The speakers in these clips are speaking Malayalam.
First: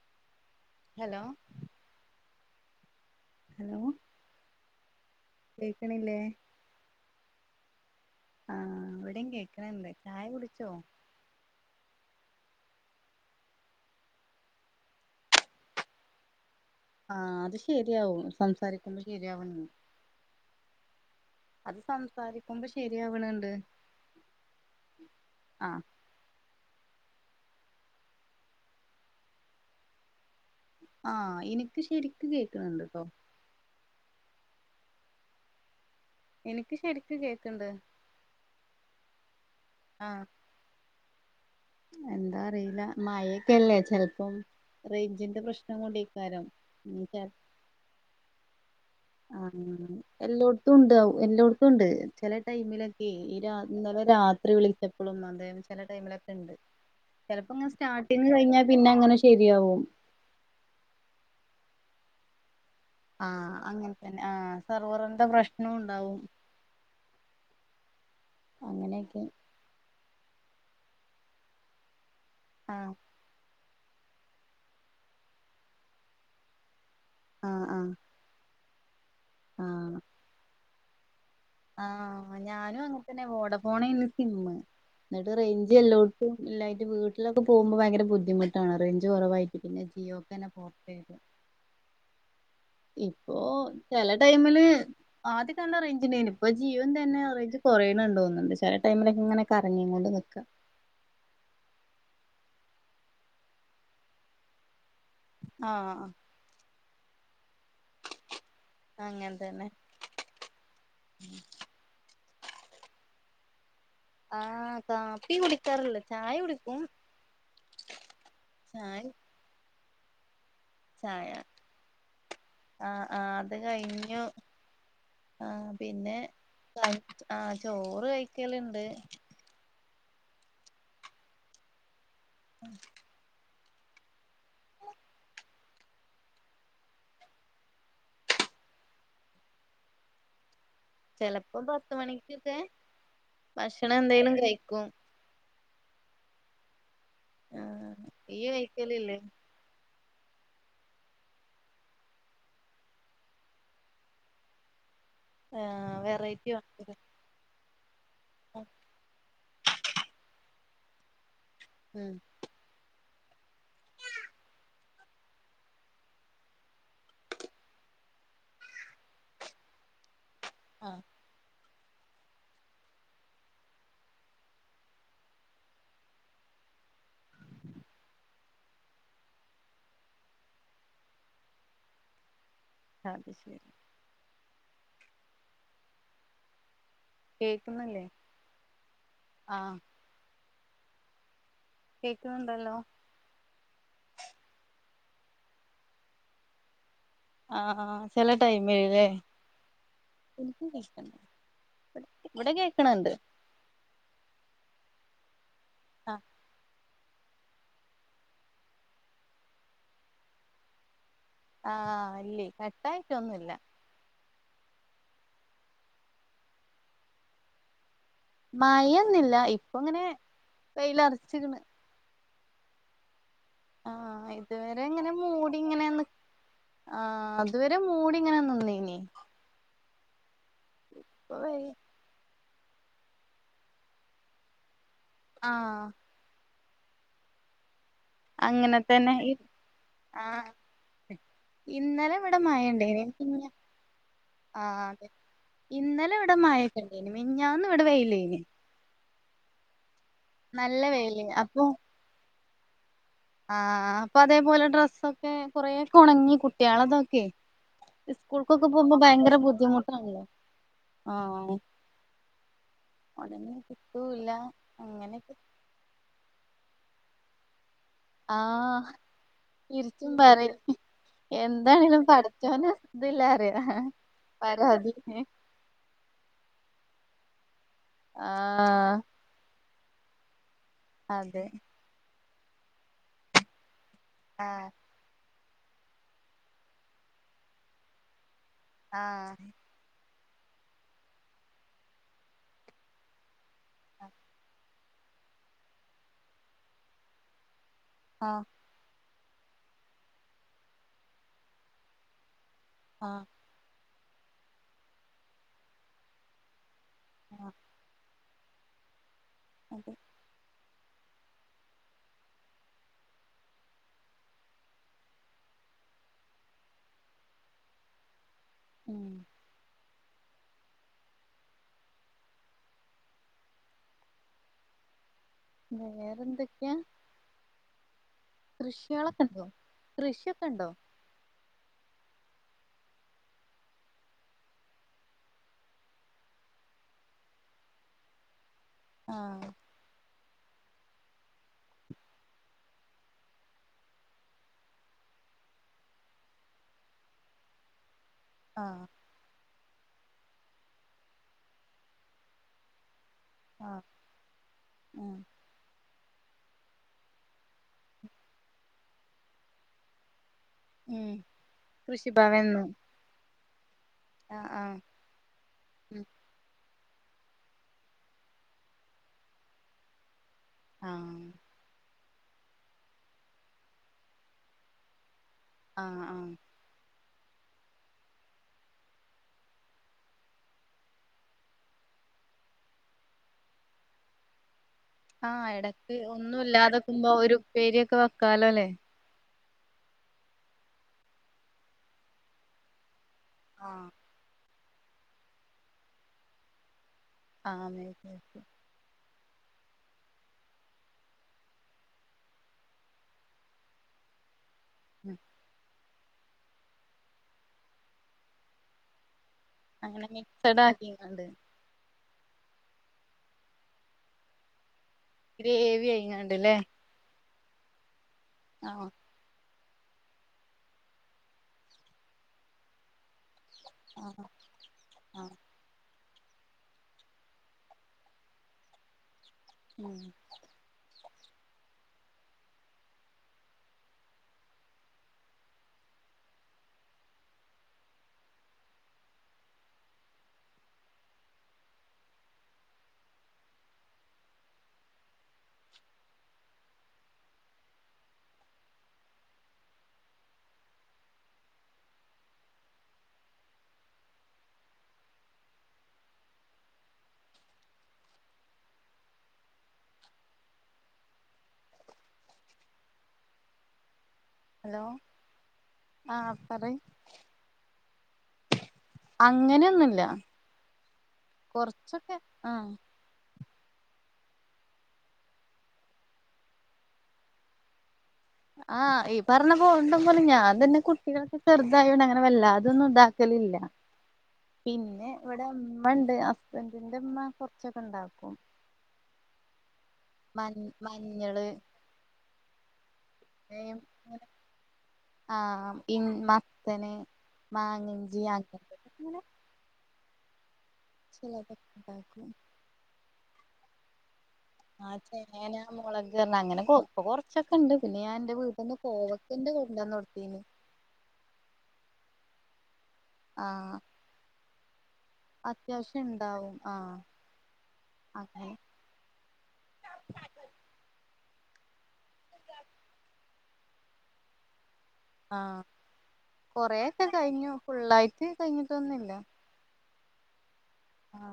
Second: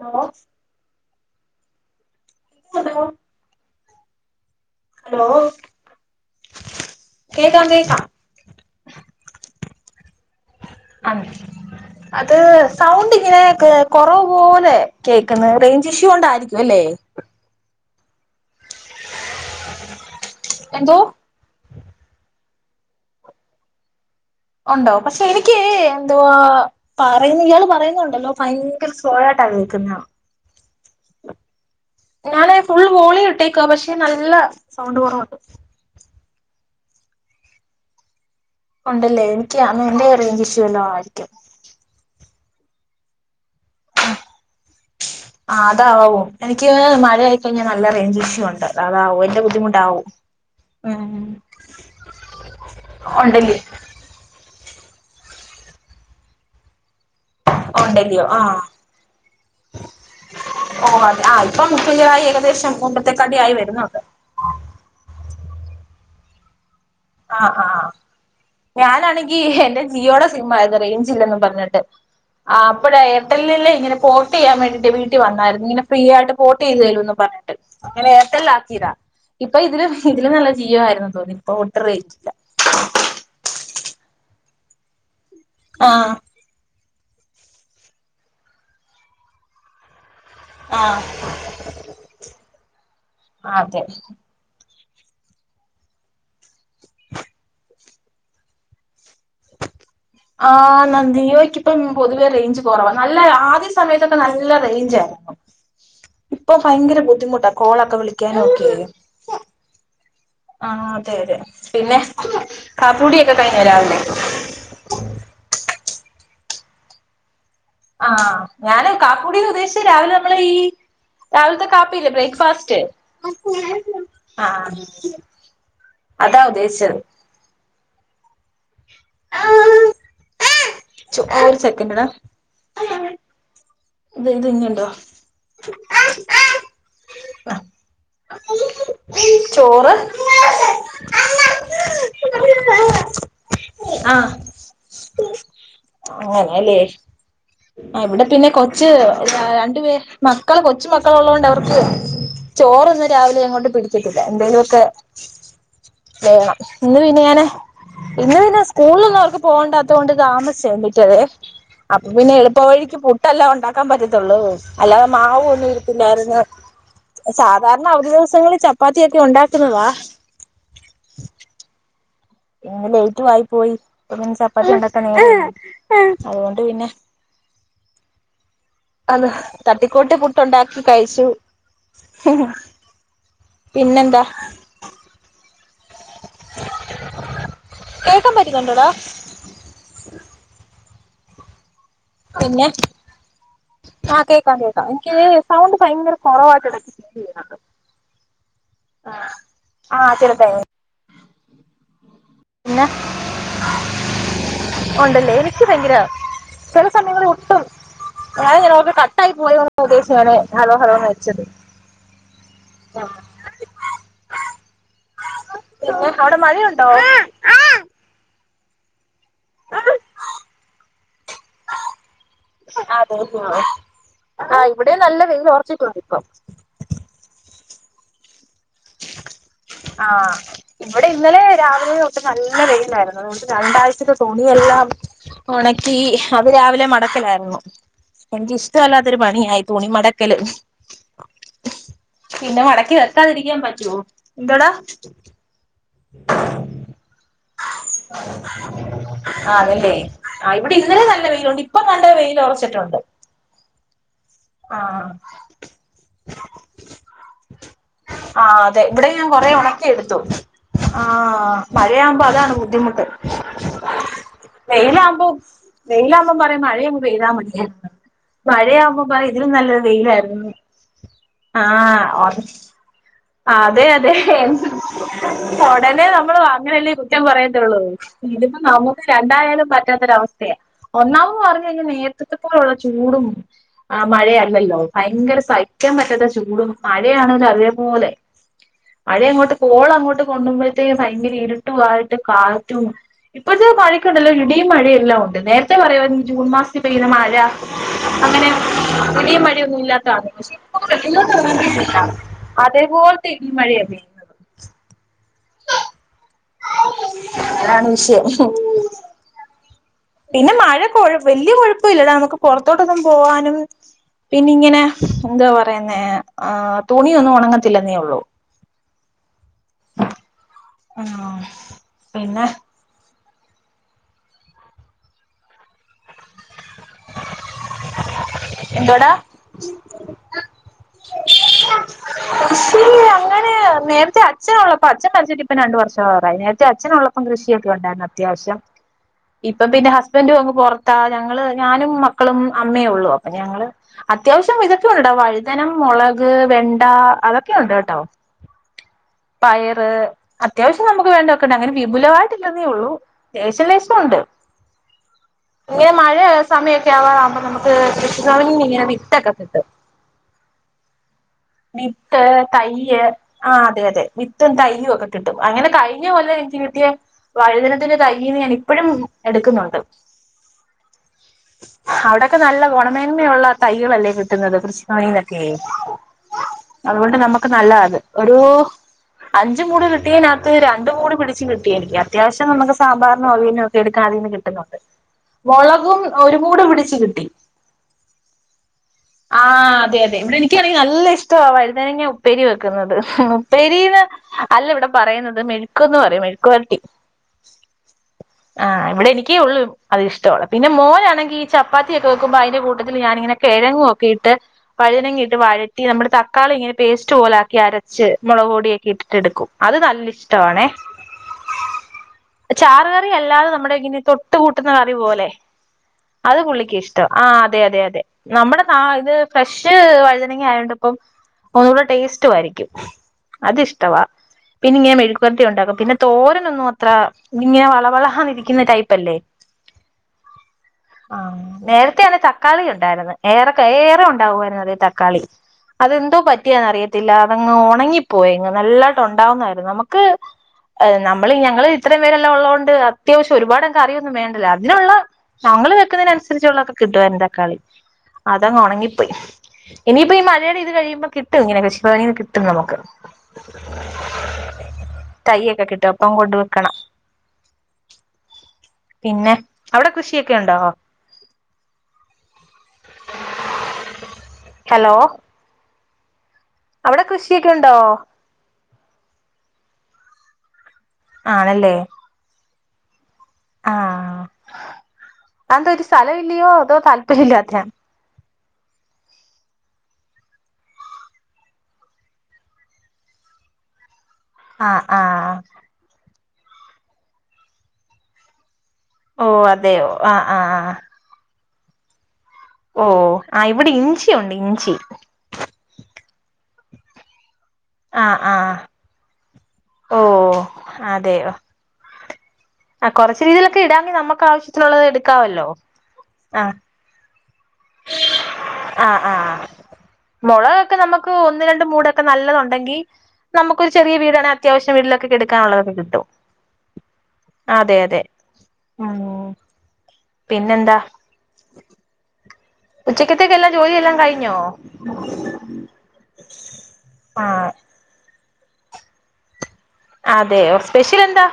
ഹലോ ഹലോ [unintelligible] ഹലോ കേക്ക്ണില്ലേ കേക്കാം കേക്കാം ആ ഇവേടം കേക്ക്ണ് ണ്ട് ആ അത് സൗണ്ട് ഇങ്ങനെ കൊറവ് പോലെ കേക്ക്ന്ന് റേഞ്ച് ഇഷ്യൂണ്ടായിരി ആ അത് ശേ ശെരിയാവും സംസാരിക്കുമ്പോ ശെരിയാവ്ണ്ട് എന്തോ അത് സംസാരിക്കുമ്പോ ശെരിയാവ്ണ് ണ്ട് ഉണ്ടോ പക്ഷെ എനിക്ക് എന്തുവാ പറയുന്ന ഇയാൾ പറയുന്നുണ്ടല്ലോ ഭയങ്കര സോലോയിട്ടാ കേക്കുന്നെ ആ എനിക്ക് ശരിക്ക് കേക്ക്ണ്‌ണ്ട് ട്ടോ ക്ഷെ നല്ല സൗണ്ട് കൊറവുണ്ട് എനിക്ക് ശെരിക്ക് കേക്ക്ണ്ട് ഉണ്ടല്ലേ എനിക്കി എന്റെ റേഞ്ച് ഇഷ്യൂവല്ലോ ആയി ക്കും എന്താ അറിയില്ല മഴേ ക്കല്ലേ ചെലപ്പം റേഞ്ചിന്റെ ആ പ്രശ്നം അതാവും കൊണ്ടേക്കാരം എനിക്ക് [unintelligible] മഴയായിക്കഴിഞ്ഞാൽ നല്ല റേഞ്ച് ഇഷ്യൂ ഉണ്ട് അതാവും ആ എന്റെ ബുദ്ധിമുട്ടാവും എല്ലോട്ത്ത്ണ്ടാവും ഉം എല്ലോട്ത്തുണ്ട് ചെല ടൈമിലേക്കെ ഈ ഉണ്ടല്ലേ രാത് ഇന്നലെ രാ ത്രി വിളിച്ചപ്പളും അതെ ചെല ടൈമിലൊക്കെണ്ട് ചെലപ്പങ്ങനെ ഉണ്ടല്ലയോ സ്റ്റാർട്ടിങ്ങ് കഴിഞ്ഞാ ആഹ് പിന്നെങ്ങനെ ശെരിയാവും ആയി ഏകദേശം ആ മുമ്പത്തെക്കാട്ടിയായി വരുന്നുണ്ട് അങ്ങനെതന്നെ ആ സർവർന്റെ പ്രശ് നം ഉണ്ടാവും ആ ആ അങ്ങനെയൊക്കെ ഞാനാണെങ്കി എന്റെ ജിയോടെ സിമ്മായിത് റേഞ്ചില്ലന്ന് പറഞ്ഞിട്ട് ആ ആഹ് അപ്പഴ എയർടെല്ലില് ഇങ്ങന പോർട്ടയ്യാൻ വേണ്ടിട്ട് വീട്ടി വന്നായിരുന്നു. ഇങ്ങനെ ഫ്രീയായിട്ട് പോട്ടേയ്ത് തരും ന്നും പറഞ്ഞിട്ട് ആഹ് ആഹ് അങ്ങനെ എയർടെൽ ആ ക്കിതാ ഇപ്പൊ ഇതില് ഇതില് നല്ല ജിയോ ആയിരുന്നു തോന്നി ഒട്ടും ആ റേഞ്ചില്ല ഞാനും അങ്ങനെ തന്നെ വോഡഫോൺ എനി സിമ്മ് എന്നിട്ട് റേഞ്ച് ആഹ് എല്ലോടത്തും ഇല്ലായിട്ട് വീ ലൊക്കെ പോകുമ്പോ ഭയങ്കര ബുദ്ധിമുട്ടാണ് റേഞ്ച് കുറവായിട്ട് പിന്നെ ജിയോ ആ ഇപ്പോ ചില ടൈമില് ക്ക് ആദ്യക്കെ നല്ല റേഞ്ച്‌ ഇണ്ടെന്നും ഇപ്പ ജിയോന്റെ തന്നെ റേഞ്ച് കൊറേണണ്ടോന്നുന്നുണ്ട് ചില ടൈമിലൊക്കെ ഇങ്ങനെ കറ ആഹ് നന്ദിനോയ്ക്കൊപ്പം പൊതുവെ റേഞ്ച് കുറവാ നല്ല ആദ്യ സമയത്തൊക്കെ നല്ല റേഞ്ച് ആയിരു ആഹ് ഇപ്പൊ ഭയങ്കര ബുദ്ധിമുട് കോളൊക്കെ വിളിക്കാൻ ഓക്കെ അങ്ങനെ തന്നെ കാപ്പി കുടിയൊക്കെ കഴിഞ്ഞ രാവിലെ ആഹ് കാപ്പി കുടിക്കാറില്ല ചായ കുടിക്കും ആ ഞാന് ചായ കാക്കൂടിൽ ഉദേശ ത്തെ രാവിലെ നമ്മളെ ഈ ചായ രാവിലത്തെ കാപ്പിയില്ലേ ബ്രേക്ക്ഫാസ്റ്റ് ആ ആ അത് കഴിഞ്ഞു ആഹ് ആ പിന്നെ അതാ ക ഉദ്ദേശിച്ചത് ആ ചോറ് കഴി ക്കല്ണ്ട് ച്ചോ ഒരു സെക്കന്റെടാ ഇത് ഇത് ഇനിയുണ്ടോ ചോറ് ചെലപ്പോ പത്ത് മണിക്കൊക്കെ ഭക്ഷണം ആഹ് എന്തെലും കഴിക്കും അങ്ങനെല്ലേ ആഹ് ആ ഇവിടെ ഇയ്യ് പിന്നെ കൊ ച്ച് കഴിക്കലില്ലേ ര രണ്ട് മക്കൾ കൊച്ചു മക്കള് ഉള്ളോണ്ട് അവർക്ക് ചോറൊന്നും രാവിലെ അങ്ങോട്ട് പിടിക്കത്തില്ല എന്തേലു ഒക്കെ ആഹ് വെറൈറ്റി വേണം ഭക്ഷണം. ഇന്ന് പിന്നെ ഞാന് ഇന്ന് പിന്നെ സ്കൂളിലൊന്നും അവർക്ക് പോകണ്ടാത്തകൊണ്ട് താമ ച്ച എണീറ്റതെ അപ്പൊ ഉം പിന്നെ എളുപ്പ വഴിക്ക് പു ട്ടല്ലോൺ ണ്ടാക്കാൻ പറ്റത്തുള്ളൂ അല്ലാതെ മാവൊന്നും ഇര്പ്പില്ലായിരുന്നു സാധാരണ അവധി ദിവസങ്ങളിൽ ചപ്പാത്തിയൊക്കെ ഉണ്ടാക്കുന്നതാ ആഹ് [inaudible] ഇന്ന് ലേറ്റു വായി പോയി അപ്പ പിന്നെ ചപ്പാത്തി ഉണ്ടാകാൻ നോരമില്ലല്ലോ അതുകൊണ്ട് പിന്നെ അത് തട്ടിക്കോട്ട് പുട്ടുണ്ടാക്കി കഴിച്ചു അത് ശരി പിന്നെന്താ കേക്കുന്നില്ലേ [inaudible] കേക്കാൻ പറ്റുന്നുണ്ടോടാ ആഹ് കേക്കുണ് ണ്ടല്ലോ ആഹ് കേക്കാം കേക്കാം എനിക്ക് സൗണ്ട് ഭയങ്കര കുറവായിട്ട് [unintelligible] ആഹ് ആ ചെറുതായി [unintelligible] ഇവടെ കേക്കണ് ണ്ട് ഒണ്ടല്ലേ എനിക്ക് ക്ക് ഭയങ്കര [unintelligible] സമയങ്ങളിൽ ഒട്ടും [unintelligible] കട്ടായി പോയ ഉദ്ദേശിച്ച് ഹലോ ഹലോ വെച്ചത് ആഹ് അല്ലെ കട്ടായിട്ടൊന്നുല്ല പിന്നെ അവടെ മഴയുണ്ടോ? മയൊന്നുല്ല ഇപ്പങ്ങനെ വെയ്ലറിച്ച്ക്ക്ണ് അതെ ആ ആഹ് ആ ഇതുവരെ ഇവിടെ ഇങ്ങനെ നല്ല മൂടി വെയ്ലൊറച്ചിട്ടുണ്ടിപ്പം മൂടിങ്ങനെ നിന്നീനു [inaudible] ആഹ് ഇവടെ ഇന്നലെ രാവിലെ തൊട്ട് നല്ല നല്ല വെയിയിലായിരുന്നു അതുകൊണ്ട് രണ്ടാഴ്ചത്തെ തുണിയെല്ലാം ആഹ് ഒണക്കി ഹാ അത് രാവിലെ മടക്കിലായിര്ന്നു അങ്ങനെ തന്നെ എനക്ക്ഷ്ടമല്ലാത്തൊരു ഇ പണിയായി തുണി മടക്കല് ആഹ് ഇന്നലെ ഇവിടെ പിന്നെ മടക്കി മഴണ്ടേനി പിന്നെ വെക്കാതിരിക്കാൻ പറ്റ [unintelligible] എന്തടാ ആഹ് അതെ ഇന്നലെ ഇവടെ മായണ്ടായീന് മിഞ്ഞാന്ന് വടെ വെയിലേനി ആഹ് അതല്ലേ ആഹ് നല്ല വെയ്ല് അപ്പൊ തിട്ടുണ്ട് ആഹ് അപ്പൊ അതേപോലെ ഡ്രെസ്സൊക്കെ കൊറെെ ഉണങ്ങി കുട്ടികളതൊക്കെ ആഹ് സ്കൂൾക്കൊക്കെ അതെ പോകുമ്പോ ഇവിടെ ഞാൻ ഭയങ്കര കൊറേ ഒണക്കി എടുത്തു ബുദ്ധിമുട്ടണ്ടോ ആഹ ആഹ് മഴയാവുമ്പോ അതാണ് ബുദ്ധിമുട്ട് ഉടനെ കിട്ടല്ല വെയിലാവുമ്പോ അങ്ങനെയക്കെ വേതാ മണിയ ആഹ തിരിച്ചും പറയ വെയിലായിരുന്നു എന്താണേങ്കിലും ആഹ് പഠിച്ചോന്നല്ല അതെ അതെ ഉടനെ നമ്മൾ വാ ഇങ്ങളല്ലേ കുറ്റം പറയുന്നത് ഇതിപ്പ ആഹ് നമുക്ക് രണ്ടായാലും അവസ്ഥ ഒന്നാവത് അതെ പറഞ്ഞു കഴിഞ്ഞ നേരത്തെ മറ്റത്തെ പോലെയുള്ള ചൂടും ആ ആഹ് മഴയല്ലല്ലോ ഭയങ്കര സഹിക്കാൻ പറ്റാത്ത ചൂടും മഴയാണിലും അതേപോലെ മഴെ ആഹ് അങ്ങോട്ട് പോള അങ്ങോട്ട് കൊണുമ്പോഴത്തേക്ക്ഭയങ്കര ഇരുട്ടു ആയിട്ട് കാറ്റും ഇപ്പൊാ പഴിക്കുണ്ടല്ലോ ഇിയും മഴയ ണ്ട് നേരത്തെ പറയാ ജൂൺ മാസത്തിൽ പെയ്യുന്ന മഴ ആഹ വലിയ മഴിയൊന്നും ഇല്ലാത്തതാണ് പോൾ ആഹ് ത മറി അവി അ ആഹ് അതാണ് വിഷയം [inaudible] അതെ പിന്നെ മഴക്കഴ വലിയ കുഴപ്പില്ലട നമുക്ക് പുറത്തോട്ടൊന്നും പോവാനും പിന്നെ ഇങ്ങനെ എന്താ പറയുന്നേ ആ തുണിയൊന്നും ഉണങ്ങത്തില്ലെന്നേ ഉള്ളൂ ഉം ആ പിന്നെ വേറെന്തൊക്കെയാ എന്തുവാടാ കൃഷികളൊക്കെ ഉണ്ടോ? കൃഷിയൊക്കെ ഉണ്ടോ? കൃഷി അങ്ങനെ നേരത്തെ അച്ഛനുള്ളള്ളപ്പം അച്ഛൻ മരിച്ചിട്ട് ഇപ്പ രണ്ടു വർഷംആവാറായി നേരത്തെ അച്ഛനള്ളപ്പം കൃഷിയൊക്കെ ഉണ്ടായിരുന്നു അത്യാവശ്യം ആഹ് ഇപ്പൊ പിന്നെ ഹസ് ന് പുറത്താ ഞങ്ങള് ഞാനും മക്കളും അമ്മയേ ഉള്ളു അപ്പൊ ഞങ്ങൾ അത്യാവശ്യം ഇതൊക്കെയ ഉണ്ട് വഴുതനം മുളക് വെണ്ട അതൊക്കെയ ഉണ്ട് കേട്ടോ ആഹ പയറ് അത്യാവശ്യം നമുക്ക് വേണ്ടതൊക്കെ അങ്ങനെ വിപുലമായിട്ടില്ലെന്നേ ഉള്ളൂ ലേശം ആഹ് ലേശം ഉണ്ട് ഉം മഴ സമയൊക്കെ ആവാറ് ആകുമ്പോൾ നമുക്ക്‌ കൃഷിഭവനീന്നു ഇങ്ങനെ വിത്തൊക്കെ കിട്ടും ഉം വിത്ത് കൃഷിഭവൻന്ന് തയ്യ് ആഹ അതെ അതെ ആഹ് വിത്തും ആഹ് തൈയും ഒക്കെ കിട്ടും അങ്ങനെ ഉം കഴിഞ്ഞ കൊല്ലം എനിക്ക് കിട്ടിയ വഴുതനത്തിന്റെ തയ്യിന്ന് ഞാൻ ഇപ്പഴും എടുക്കുന്നുണ്ട് ആഹ അവിടൊക്കെ നല്ല ഗുണമേന്മയുള്ള തൈകളല്ലേ കിട്ടുന്നത് കൃഷിഭവനീന്നു കെ ആഹ് ആഹ് അതുപോലെ നമുക്ക് നല്ലത അത് ഒരു അഞ്ച്മൂഡ് കിട്ടിയതിനകത്ത് രണ്ട് മൂഡ് പിടിച്ച് കിട്ടിഎനിക്ക് അത്യാവശ്യം നമുക്ക് സാമ്പാറിനും അവിയലിനൊക്കെ എടുക്കാൻ അതിൽനിന്ന് കിട്ടുന്നുണ്ട് ആഹ എടക്ക് മുളകും ഒരു ഒന്നും മൂട് പിടിച്ച് ഇല്ലാതാകുമ്പോ കിട്ടി ഒരു ഉപേരിയൊക്കെ വെക്കാലോല്ലേ ആഹ് അതെ അതെ ഇവിടെ എനിക്കാണെങ്കിൽ നല്ല ഇഷ്ട വഴുതനങ്ങ ഉപ്പേരി വെക്കുന്നത് ഉപ്പേരി ആഹ് അല്ല ഇവിടെ പറയുന്നത് മെഴുക്ക്‌ എന്ന് പറയും മെഴുക്കുപുരട്ടി ആ [unintelligible] ഒക്കെയേ ഉള്ളു അതിഷ്ടുള്ള പിന്നെ മോ- ചപ്പാത്തി ഒക്കെവെക്കുമ്പോ അതിന്റെ കൂട്ടത്തി ഞാനങ്ങനെ കെഴങ്ങൊക്കെ ഇട്ട് ഉം വഴുതനങ്ങ ഇട്ട് വ- നമ്മള് തക്കളി ഇങ്ങനെ പേസ്റ്റ് പോലെആക്കി അരച്ച് മുളക് പൊടിയൊക്കെ ഇട്ടെടുക്കും അങ്ങനെ മിക്സഡ് ആക്കിണ്ട് ചാറ് കറി അല്ലാതെ നമ്മുടെ ഇങ്ങനെ തൊട്ട് കൂട്ടുന്ന ക- പോലെ ഗ്രേവി അത് ആയിങ്ങാണ്ട്ല്ലേ പുള്ളിക്ക് ഇഷ്ട ആഹ അതെ അതെ അതെ നമ്മുടെ ന ആഹ് ഇത് ഫ്രഷ് വഴുതനങ്ങ ആയോണ്ട് അപ്പം ഒന്നൂടെ ടേസ്റ്റ് ആയിരിക്കും അത് ഇഷ്ടവാ ആഹ് പിന്നെ ഇങ്ങനെ ആഹ് മെഴുക്കുപുരട്ടി ഉണ്ടാക്കും പിന്നെ തോരനൊന്നും അത്ര ഇങ്ങനെ വളവളന്നിരിക്കുന്ന ടൈപ് അല്ലേ ഉം ആ നേരത്തെയാണ് തക്കാളി ഉണ്ടായിരുന്നത് ഏറെ ഏറെ ഉണ്ടാവുമായിരുന്നു അതിൽ തക്കാളി അതെന്തോ പറ്റിയന്നറിയത്തില്ല അതങ്ങ് ഉണങ്ങിപ്പോയങ്ങ് നല്ലായിട്ട് ഉണ്ടാവുന്നായിരുന്നു നമുക്ക് നമ്മള് ഞങ്ങൾ ഇത്രയും പേരെല്ലാം ഉള്ളത് കൊണ്ട് അത്യാവശ്യം ഒരുപാട് കറിയൊന്നും വേണ്ടില്ല അതിനുള്ള ഞങ്ങൾ വെക്കുന്നതിനനുസരിച്ചുള്ളൊക്കെ കിട്ടും തക്കാളി അതങ്ങ് ഉണങ്ങിപ്പോയി ഇനിയിപ്പോ ഈ മഴയുടെ ഇത് കഴിയുമ്പോ കിട്ടും ഇങ്ങനെ കൃഷിഭവനീന്ന് കിട്ടും നമുക്ക് തൈഒക്കെ കിട്ടും അപ്പൊ കൊണ്ട് വെക്കണം പിന്നെ അവിടെ കൃഷിയൊക്കെ ഒക്കെ ഉണ്ടോ ഹലോ ആഹ് പറയ് അവിടെ കൃഷിയൊക്കെ ഉണ്ടോ അങ്ങനെയൊന്നുംല്ല കൊറച്ചൊക്കെ ആഹ ആഹ അന്ത ഒരു സ്ഥലം ഇല്ലയോ അതോ താല്പര്യ ഇല്ല അദ്ദേഹം ആഹ ഈ പറഞ്ഞ പോകണ്ട പോലെ ഞാൻ തന്നെ കുട്ടികളൊക്കെ ചെറുതായണ്ട് അങ്ങനെ വല്ലാതൊന്നും ഉണ്ടാക്കലില്ല ആഹ് പിന്നെ ആഹ് ഇവിടെ അമ്മണ്ട് ഹുസ്‌ബെന്റി ഉമ്മ കൊറച്ചൊക്കെ ഇണ്ടാക്കും ഓ അതെയോ ആഹ് ആഹ് മഞ്ഞള് ഓ ആ ഇവിടെ ഇഞ്ചിയുണ്ട് ഇഞ്ചി മത്തൻ മാങ്ങ ജ ആഹ് ആഹ് ഓ ചിലത [inaudible] ഉ [unintelligible] കുറ രീതിയിലൊക്ക ഇടാങ്കിൽ നമക്ക് ആവ്യം ആ ചേന മുളക് ആഹ് അങ്ങനെ ഇപ്പൊറ ക്കെ ഉണ്ട് പിന്നെ ഞാൻ എൻന്റെറെ വീട്ടൊന്ന് ആഹ് കോവക്ക ആഹ് എന്റെ കൊണ്ടന്ന്ത്തീന് ഒക്കെ നല്ലതു ഉണ്ടെങ്കിൽ നമുക്കൊരു ചെറിയ വീടാണ് അത്യാവ്യമില്ല എ ടുക്കാനുള്ളതൊക്കെ അത്യാവശ്യം കിട്ടും ഇണ്ടാവും ആഹ് അതെ അതെ അങ്ങനെ ഉ പിന്നെെന്താ ഉ ഉച്ചക്ക്ത്തിക്കെല്ലാം ജോലി എല്ലാം കഴഞ്ഞോ ആഹ കൊറെ ആഹ് കഴിഞ്ഞു ഫുള്ളായിട്ട് കഴിഞ്ഞിട്ടൊന്നുമില്ല അതെ സ്പെഷ്യൽ എന്താ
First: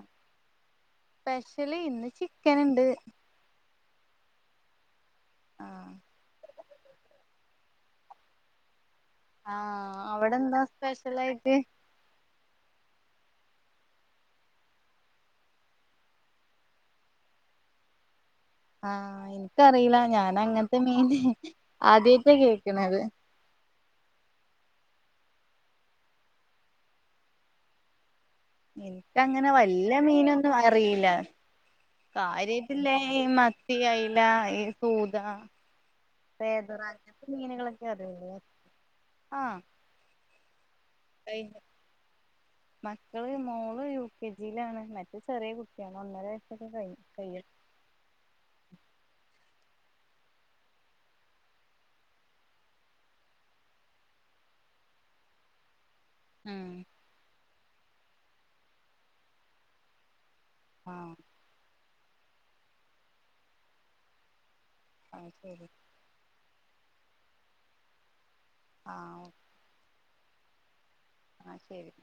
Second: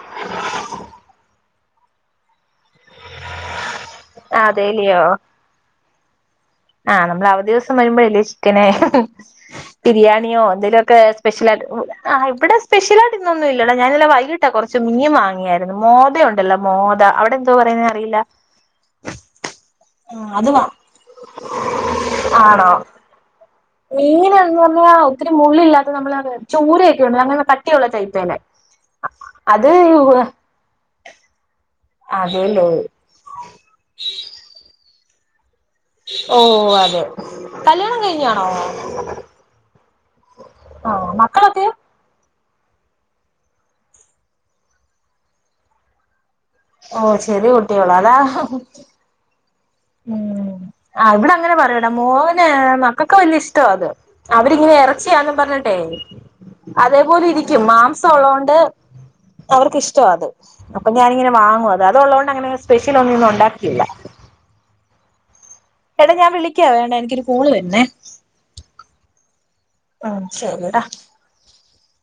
ഇല്ല ഇന്ന് ചിക്കൻ ഉണ്ട് ആ അതെല്ലയോ ആഹ് ആഹ് നമ്മൾ അവധി ദിവസം വരുമ്പോഴല്ലേ ചിക്കന ആഹ് ബിരിയാണിയോ അവിടെന്താ എന്തെലുമൊക്കെ സ്പെഷ്യൽ സ്പെഷ്യലായിട്ട് ആ് ആ ഇവിടെ സ്പെഷ്യൽ ആ ന്നൊന്നും ഇല്ലല്ലോ ഞാനല്ലാ വൈകീട്ടാ കുറച്ച് മീൻ വാങ്ങിയായിരുന്നു മോത ഉണ്ടല്ലോ മോദ അവിടെ എന്തോ പറയുന്നത് അറിയില്ല ആഹ എനിക്കറിയില്ല ഉം ഞാൻ അത് വാ അങ്ങനത്തെ മീന് ആദ്യമായിട്ടാ കേക്കണത് മീൻ എന്ന് പറഞ്ഞാ ഒത്തിരി മുള്ളില്ലത്ത നമ്മള് ചൂരൊക്കെ അങ്ങന കട്ടിയുള്ള ചൈത്തേെ എനിക്കങ്ങനെ വല്ല മീനൊന്നും അറിയില്ല കാര്യ അതേല്ലേ ഇട്ടല്ലേ ഈ മത്തി അയില സൂദ ഓ അതെ കല്യാണം അറിയുള്ളൂ കഴിഞ്ഞെയാണോ ഉ ആഹ് ആ മക്കളൊക്കെ മക്കൾ മോൾ യു കെ ജിയിലാണ് മറ്റെ ചെറിയ കുട്ടിയാണ് ഒന്നര വെയ് ഓ ശെരി കുട്ടികളോടാ ഉം ഇവിടെ അങ്ങനെ പറയു എടാ മോൻ മക്കക്ക് വല്ല്യയ ഇഷ്ടാവാ അത് അവരിങ്ങനെ ഇറച്ചിയാന്നും പറഞ്ഞിട്ടെ ഉം അതേ പോലെ ഇരി ക്കും മാംസം ഉള്ളോണ്ട് അവർക്ക് ഇഷ്ടവാ അത് അപ്പൊ ആഹ് ഞാനിങ്ങനെ വാങ്ങും അ അത് അത് ഉള്ളോണ്ട് അങ്ങനെ സ്പെഷ്യൽ ഒന്നും ഉണ്ടാക്ക്യെല ആ ശരി എടാ ഞാൻ വിളിക്കാവേ ണ്ടാ എനിക്കൊര് കോൾ വര്ണെ ആ ഓ ഉം ശരിയെടാ ആ ശരി